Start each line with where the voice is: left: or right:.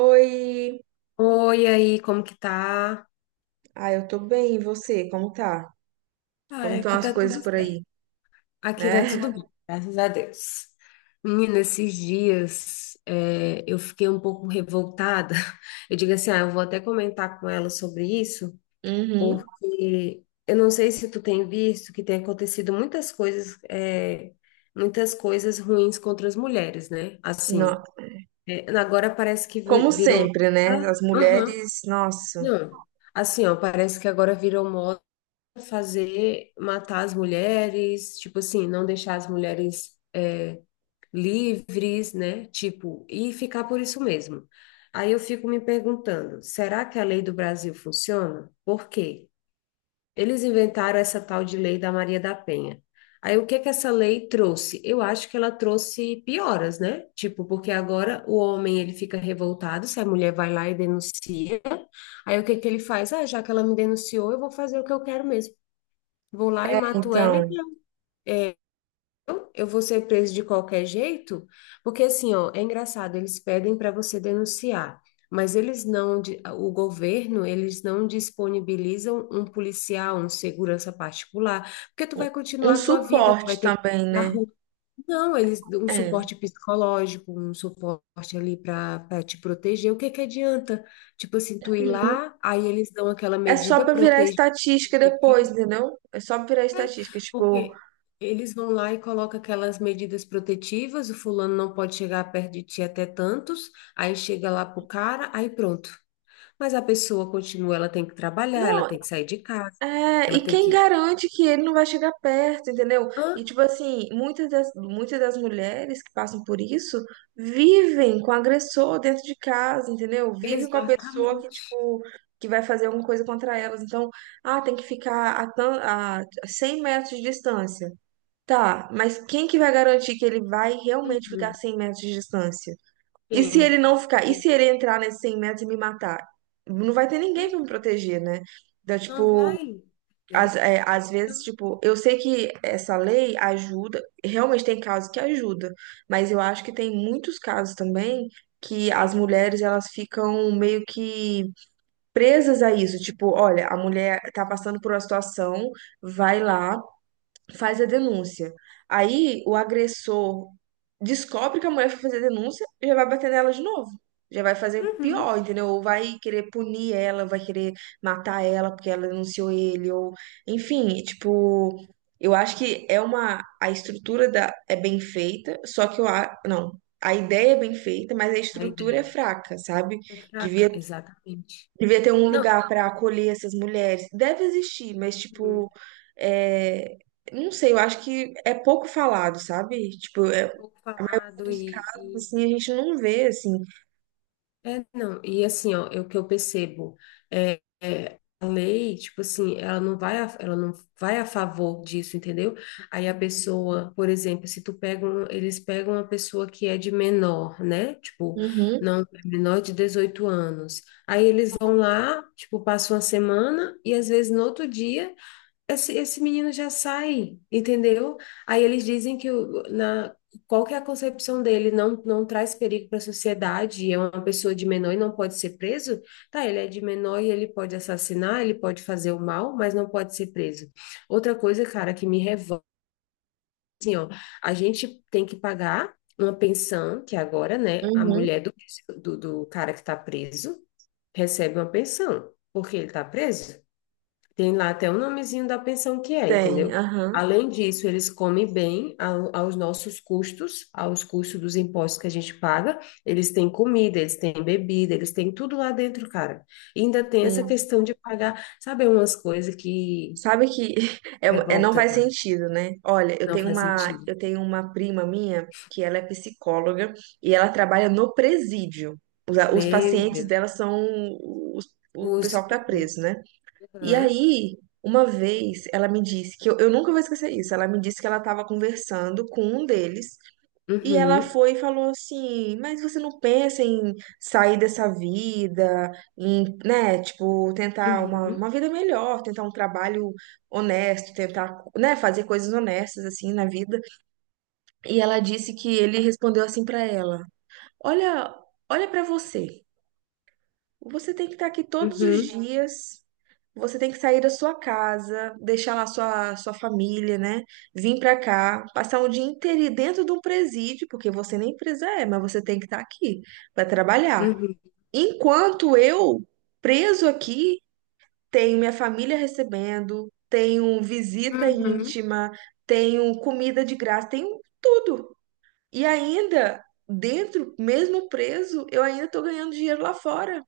right: Oi!
left: Oi, aí, como que tá?
right: Ah, eu tô bem, e você? Como tá?
left: Ah,
right: Como estão
left: aqui
right: as
left: tá
right: coisas
left: tudo
right: por
left: certo.
right: aí,
left: Aqui tá tudo
right: né?
left: bem, graças a Deus. Menina, esses dias eu fiquei um pouco revoltada. Eu digo assim, ah, eu vou até comentar com ela sobre isso,
right: Uhum.
left: porque eu não sei se tu tem visto que tem acontecido muitas coisas, muitas coisas ruins contra as mulheres, né? Assim,
right: No-
left: é, agora parece que
right: Como
left: virou...
right: sempre, né? As
left: Aham.
right: mulheres, nossa.
left: Não, assim, ó, parece que agora virou moda fazer, matar as mulheres, tipo assim, não deixar as mulheres livres, né? Tipo, e ficar por isso mesmo. Aí eu fico me perguntando, será que a lei do Brasil funciona? Por quê? Eles inventaram essa tal de lei da Maria da Penha. Aí o que que essa lei trouxe? Eu acho que ela trouxe pioras, né? Tipo, porque agora o homem ele fica revoltado se a mulher vai lá e denuncia. Aí o que que ele faz? Ah, já que ela me denunciou, eu vou fazer o que eu quero mesmo. Vou lá e mato ela e
right: Então,
left: já. É, eu vou ser preso de qualquer jeito, porque assim, ó, é engraçado, eles pedem para você denunciar, mas eles não, o governo, eles não disponibilizam um policial, um segurança particular, porque tu
right: um
left: vai
right: um
left: continuar a tua vida, tu vai
right: suporte
left: ter que ir
right: também,
left: na
right: né?
left: rua. Não, eles um
right: É.
left: suporte psicológico, um suporte ali para te proteger. O que que adianta? Tipo assim, tu ir
right: Uhum.
left: lá, aí eles dão aquela
right: É só
left: medida
right: pra virar
left: protetiva.
right: estatística depois, entendeu? É só pra virar estatística, tipo,
left: Porque eles vão lá e colocam aquelas medidas protetivas, o fulano não pode chegar perto de ti até tantos, aí chega lá pro cara, aí pronto. Mas a pessoa continua, ela tem que trabalhar, ela
right: não,
left: tem que sair de casa,
right: é,
left: ela
right: e
left: tem
right: quem
left: que.
right: garante que ele não vai chegar perto, entendeu?
left: Hã?
right: E, tipo assim, muitas das mulheres que passam por isso vivem com o agressor dentro de casa, entendeu? Vivem com a pessoa que,
left: Exatamente.
right: tipo, que vai fazer alguma coisa contra elas. Então, ah, tem que ficar a 100 metros de distância. Tá, mas quem que vai garantir que ele vai realmente ficar a
left: Uhum.
right: 100 metros de distância? E se ele
left: Tem,
right: não ficar? E
left: tem.
right: se ele entrar nesses 100 metros e me matar? Não vai ter ninguém
left: Hum.
right: pra me proteger, né? Então,
left: Não
right: tipo.
left: vai,
right: Às,
left: entendeu?
right: é, às vezes,
left: Então,
right: tipo, eu sei que essa lei ajuda, realmente tem casos que ajuda, mas eu acho que tem muitos casos também que as mulheres elas ficam meio que presas a isso, tipo, olha, a mulher tá passando por uma situação, vai lá, faz a denúncia. Aí o agressor descobre que a mulher foi fazer a denúncia e já vai bater nela de novo. Já vai fazer pior,
left: uhum.
right: entendeu? Ou vai querer punir ela, vai querer matar ela porque ela denunciou ele, ou enfim, tipo, eu acho que é uma a estrutura da é bem feita, só que não, a ideia é bem feita, mas a
left: A
right: estrutura é
left: ideia
right: fraca, sabe?
left: é
right: Devia
left: fraca, exatamente.
right: Devia ter um
left: Não,
right: lugar para acolher essas mulheres. Deve existir, mas,
left: hum,
right: tipo, é, não sei, eu acho que é pouco falado, sabe? Tipo, é,
left: é pouco
right: a maioria
left: falado
right: dos
left: e,
right: casos,
left: e
right: assim, a gente não vê, assim.
left: é, não, e assim, ó, é o que eu percebo a lei, tipo assim, ela não vai a, ela não vai a favor disso, entendeu? Aí a pessoa, por exemplo, se tu pega um, eles pegam uma pessoa que é de menor, né? Tipo,
right: Uhum,
left: não, é menor de 18 anos. Aí eles vão lá, tipo, passam uma semana e às vezes no outro dia esse menino já sai, entendeu? Aí eles dizem que na, qual que é a concepção dele, não, não traz perigo para a sociedade, é uma pessoa de menor e não pode ser preso? Tá, ele é de menor e ele pode assassinar, ele pode fazer o mal, mas não pode ser preso. Outra coisa, cara, que me revolta, assim, ó, a gente tem que pagar uma pensão, que agora, né, a
right: uhum,
left: mulher do, do cara que está preso recebe uma pensão, porque ele está preso. Tem lá até o nomezinho da pensão que é,
right: tem,
left: entendeu?
right: aham,
left: Além disso, eles comem bem aos nossos custos, aos custos dos impostos que a gente paga. Eles têm comida, eles têm bebida, eles têm tudo lá dentro, cara. E ainda tem essa
right: sim.
left: questão de pagar, sabe, umas coisas que
right: Sabe que não
left: revolta,
right: faz
left: tá?
right: sentido, né? Olha,
left: Não faz sentido.
right: eu tenho uma prima minha que ela é psicóloga e ela trabalha no presídio. Os
left: Meu
right: pacientes
left: Deus.
right: dela são os- o
left: Os...
right: pessoal que tá preso, né? E
left: Aham.
right: aí, uma vez, ela me disse que eu nunca vou esquecer isso. Ela me disse que ela estava conversando com um deles e ela
left: Uhum.
right: foi e falou assim: Mas você não pensa em sair dessa vida, em, né, tipo, tentar uma,
left: Uhum.
right: vida melhor, tentar um trabalho honesto, tentar, né, fazer coisas honestas assim na vida. E ela disse que ele respondeu assim pra ela: Olha, olha pra você. Você tem que estar aqui todos os
left: Uhum.
right: dias. Você tem que sair da sua casa, deixar lá sua, sua família, né? Vir pra cá, passar um dia inteiro dentro de um presídio, porque você nem presa é, mas você tem que estar aqui para trabalhar.
left: Uhum.
right: Enquanto eu, preso aqui, tenho minha família recebendo, tenho visita
left: Uhum.
right: íntima, tenho comida de graça, tenho tudo. E ainda, dentro, mesmo preso, eu ainda tô ganhando dinheiro lá fora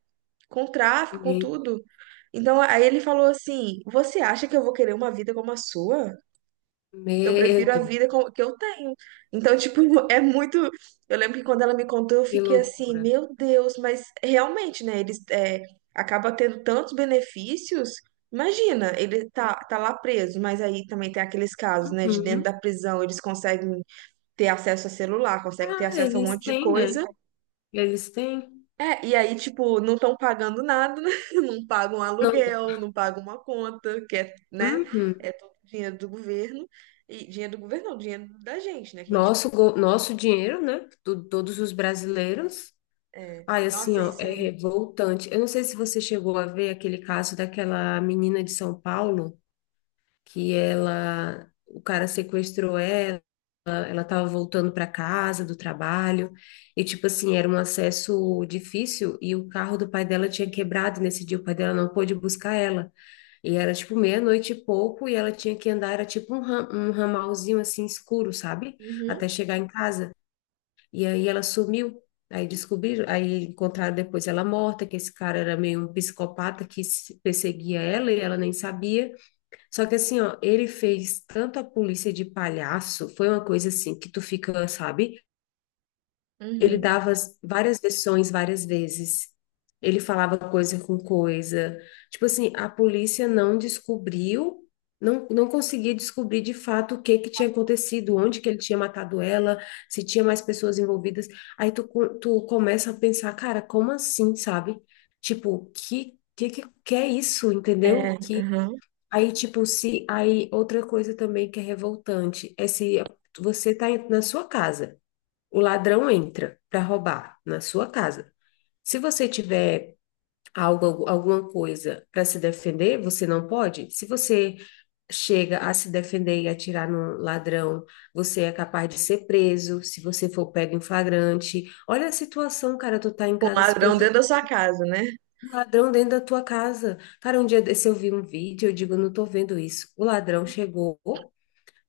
right: com tráfico, com tudo. Então, aí ele falou assim: Você acha que eu vou querer uma vida como a sua? Eu
left: Meu
right: prefiro a
left: Deus,
right: vida com- que eu tenho. Então, tipo, é muito. Eu lembro que quando ela me contou, eu
left: que
right: fiquei assim:
left: loucura.
right: Meu Deus, mas realmente, né? Eles é, acaba tendo tantos benefícios. Imagina, ele tá lá preso, mas aí também tem aqueles casos, né? De dentro
left: Uhum.
right: da prisão, eles conseguem ter acesso a celular, conseguem ter
left: Ah,
right: acesso a um
left: eles
right: monte de
left: têm, né?
right: coisa.
left: Eles têm.
right: É, e aí, tipo, não estão pagando nada, né? Não pagam
left: Não, tem-
right: aluguel, não pagam uma conta, que é, né?
left: uhum.
right: É todo dinheiro do governo. E dinheiro do governo, não, dinheiro da gente, né? Que a gente, tipo,
left: Nosso, nosso dinheiro, né? Do, todos os brasileiros. Ai, assim,
right: nossa,
left: ó,
right: isso
left: é
right: é.
left: revoltante. Eu não sei se você chegou a ver aquele caso daquela menina de São Paulo, que ela, o cara sequestrou ela, ela tava voltando para casa do trabalho, e tipo assim, era um acesso difícil, e o carro do pai dela tinha quebrado nesse dia, o pai dela não pôde buscar ela. E era tipo meia-noite e pouco, e ela tinha que andar, era tipo um, um ramalzinho assim escuro, sabe? Até
right: Uhum,
left: chegar em casa. E aí ela sumiu. Aí descobriram, aí encontraram depois ela morta, que esse cara era meio um psicopata que perseguia ela e ela nem sabia. Só que assim, ó, ele fez tanto a polícia de palhaço, foi uma coisa assim que tu fica, sabe? Ele
right: uhum.
left: dava várias versões várias vezes. Ele falava coisa com coisa. Tipo assim, a polícia não descobriu, não, não conseguia descobrir de fato o que que tinha acontecido, onde que ele tinha matado ela, se tinha mais pessoas envolvidas. Aí tu, tu começa a pensar, cara, como assim, sabe? Tipo, que é isso,
right: É,
left: entendeu? Que
right: uhum.
left: aí tipo se aí outra coisa também que é revoltante é se você tá na sua casa. O ladrão entra para roubar na sua casa. Se você tiver algo, alguma coisa para se defender, você não pode. Se você chega a se defender e atirar no ladrão, você é capaz de ser preso. Se você for pego em flagrante, olha a situação, cara, tu tá em
right: Com um
left: casa se
right: ladrão dentro
left: protegendo
right: da sua casa, né?
left: do ladrão dentro da tua casa. Cara, um dia desse eu vi um vídeo, eu digo, eu não tô vendo isso. O ladrão chegou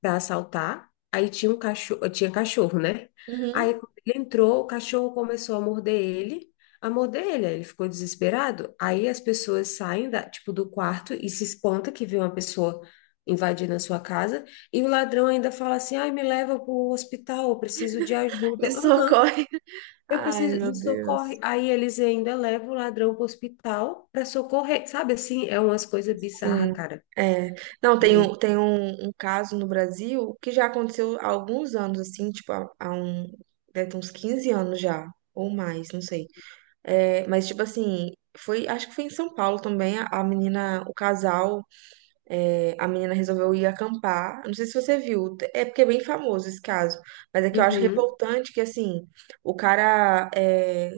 left: para assaltar. Aí tinha um cachorro, tinha cachorro, né? Aí
right: Uhum.
left: quando ele entrou, o cachorro começou a morder ele, aí ele ficou desesperado. Aí as pessoas saem da, tipo, do quarto e se espanta que vê uma pessoa invadindo a sua casa, e o ladrão ainda fala assim: "Ai, me leva para o hospital, eu preciso de
right: Me
left: ajuda". Aham.
right: socorre.
left: Eu
right: Ai,
left: preciso
right: meu
left: me socorre.
right: Deus.
left: Aí eles ainda levam o ladrão para o hospital para socorrer. Sabe assim, é umas coisas bizarras,
right: Sim.
left: cara.
right: É. Não, tem
left: E-
right: um, tem um, um caso no Brasil que já aconteceu há alguns anos, assim, tipo, há, um, deve ter uns 15 anos já, ou mais, não sei. É, mas, tipo assim, foi, acho que foi em São Paulo também, a menina, o casal, é, a menina resolveu ir acampar. Não sei se você viu, é porque é bem famoso esse caso, mas é que eu acho
left: Uhum.
right: revoltante que, assim, o cara, é,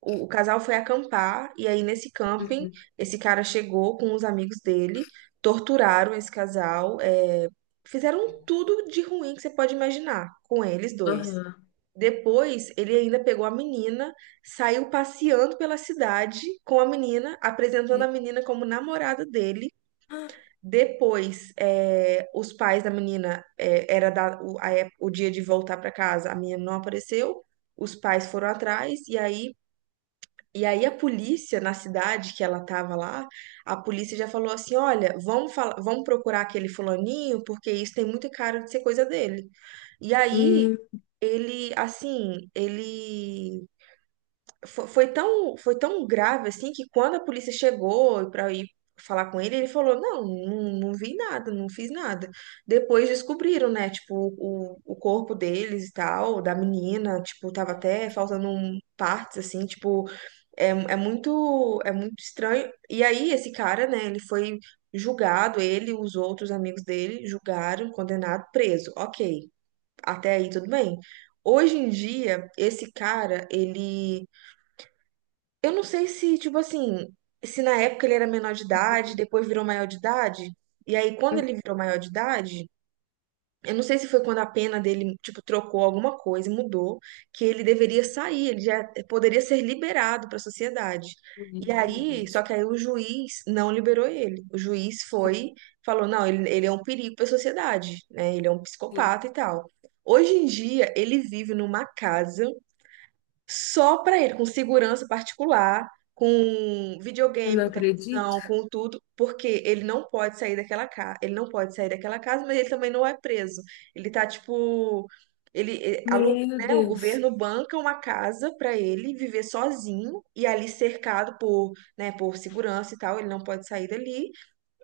right: o casal foi acampar, e aí nesse camping,
left: Uhum.
right: esse cara chegou com os amigos dele, torturaram esse casal, é, fizeram tudo de ruim que você pode imaginar com eles dois.
left: Aham.
right: Depois, ele ainda pegou a menina, saiu passeando pela cidade com a menina, apresentando a menina como namorada dele.
left: Ah.
right: Depois, eh, os pais da menina, era da- o, a ép- o dia de voltar para casa, a menina não apareceu, os pais foram atrás, e aí, a polícia na cidade que ela estava lá, a polícia já falou assim: olha, vamos procurar aquele fulaninho, porque isso tem muita cara de ser coisa dele. E aí
left: Hum,
right: ele, assim, ele foi tão grave assim que quando a polícia chegou para ir falar com ele, ele falou: "Não, não, não vi nada, não fiz nada". Depois descobriram, né, tipo, o corpo deles e tal, da menina, tipo, tava até faltando partes assim, tipo, é muito estranho. E aí esse cara, né, ele foi julgado, ele e os outros amigos dele julgaram, condenado, preso. OK. Até aí tudo bem. Hoje em dia, esse cara, ele. Eu não sei se, tipo assim, se na época ele era menor de idade, depois virou maior de idade. E aí, quando
left: hum.
right: ele virou maior de idade, eu não sei se foi quando a pena dele, tipo, trocou alguma coisa, mudou, que ele deveria sair, ele já poderia ser liberado para a sociedade. E
left: Meu
right: aí,
left: Deus.
right: só que aí o juiz não liberou ele. O juiz foi, falou, não, ele é um perigo para a sociedade, né? Ele é um
left: Sim,
right: psicopata e tal. Hoje em dia, ele vive numa casa só para ele, com segurança particular, com
left: eu
right: videogame,
left: não
right: com
left: acredito.
right: televisão, com tudo, porque ele não pode sair daquela casa, ele não pode sair daquela casa, mas ele também não é preso. Ele tá tipo, ele eh,
left: Meu
right: né, o
left: Deus.
right: governo banca uma casa para ele viver sozinho e ali cercado por, né, por segurança e tal, ele não pode sair dali.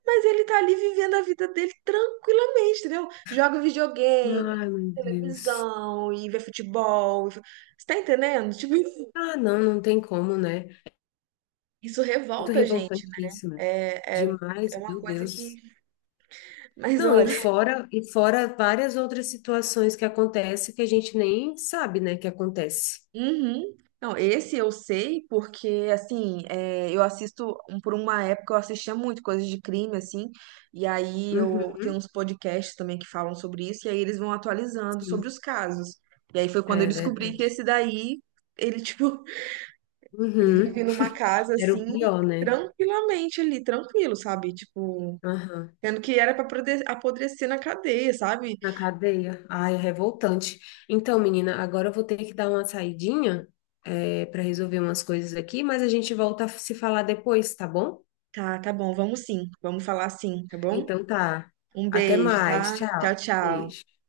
right: Mas ele tá ali vivendo a vida dele tranquilamente, entendeu? Joga videogame,
left: Ai, meu Deus.
right: televisão, e vê futebol. E você tá entendendo? Tipo,
left: Ah, não, não tem como, né?
right: isso
left: Muito
right: revolta a gente, né?
left: revoltantíssimo.
right: É, é, é
left: Demais,
right: uma
left: meu
right: coisa
left: Deus.
right: que. Mas
left: Não,
right: olha.
left: e fora várias outras situações que acontecem que a gente nem sabe, né, que acontece.
right: Uhum. Não, esse eu sei porque, assim, é, eu assisto, por uma época eu assistia muito coisas de crime, assim, e aí eu tenho
left: Uhum,
right: uns podcasts também que falam sobre isso, e aí eles vão atualizando sobre
left: sim,
right: os casos. E aí foi quando eu
left: é
right: descobri que
left: verdade.
right: esse daí, ele, tipo, vive
left: Uhum.
right: numa casa,
left: Era
right: assim,
left: o pior, né?
right: tranquilamente ali, tranquilo, sabe? Tipo,
left: Aham.
right: tendo que era pra apodrecer na cadeia, sabe?
left: Na cadeia? Ai, é revoltante. Então, menina, agora eu vou ter que dar uma saidinha, é, para resolver umas coisas aqui, mas a gente volta a se falar depois, tá bom?
right: Tá, tá bom, vamos sim, vamos falar sim, tá bom?
left: Então tá.
right: Um
left: Até
right: beijo,
left: mais.
right: tá? Tchau,
left: Tchau.
right: tchau.
left: Beijo.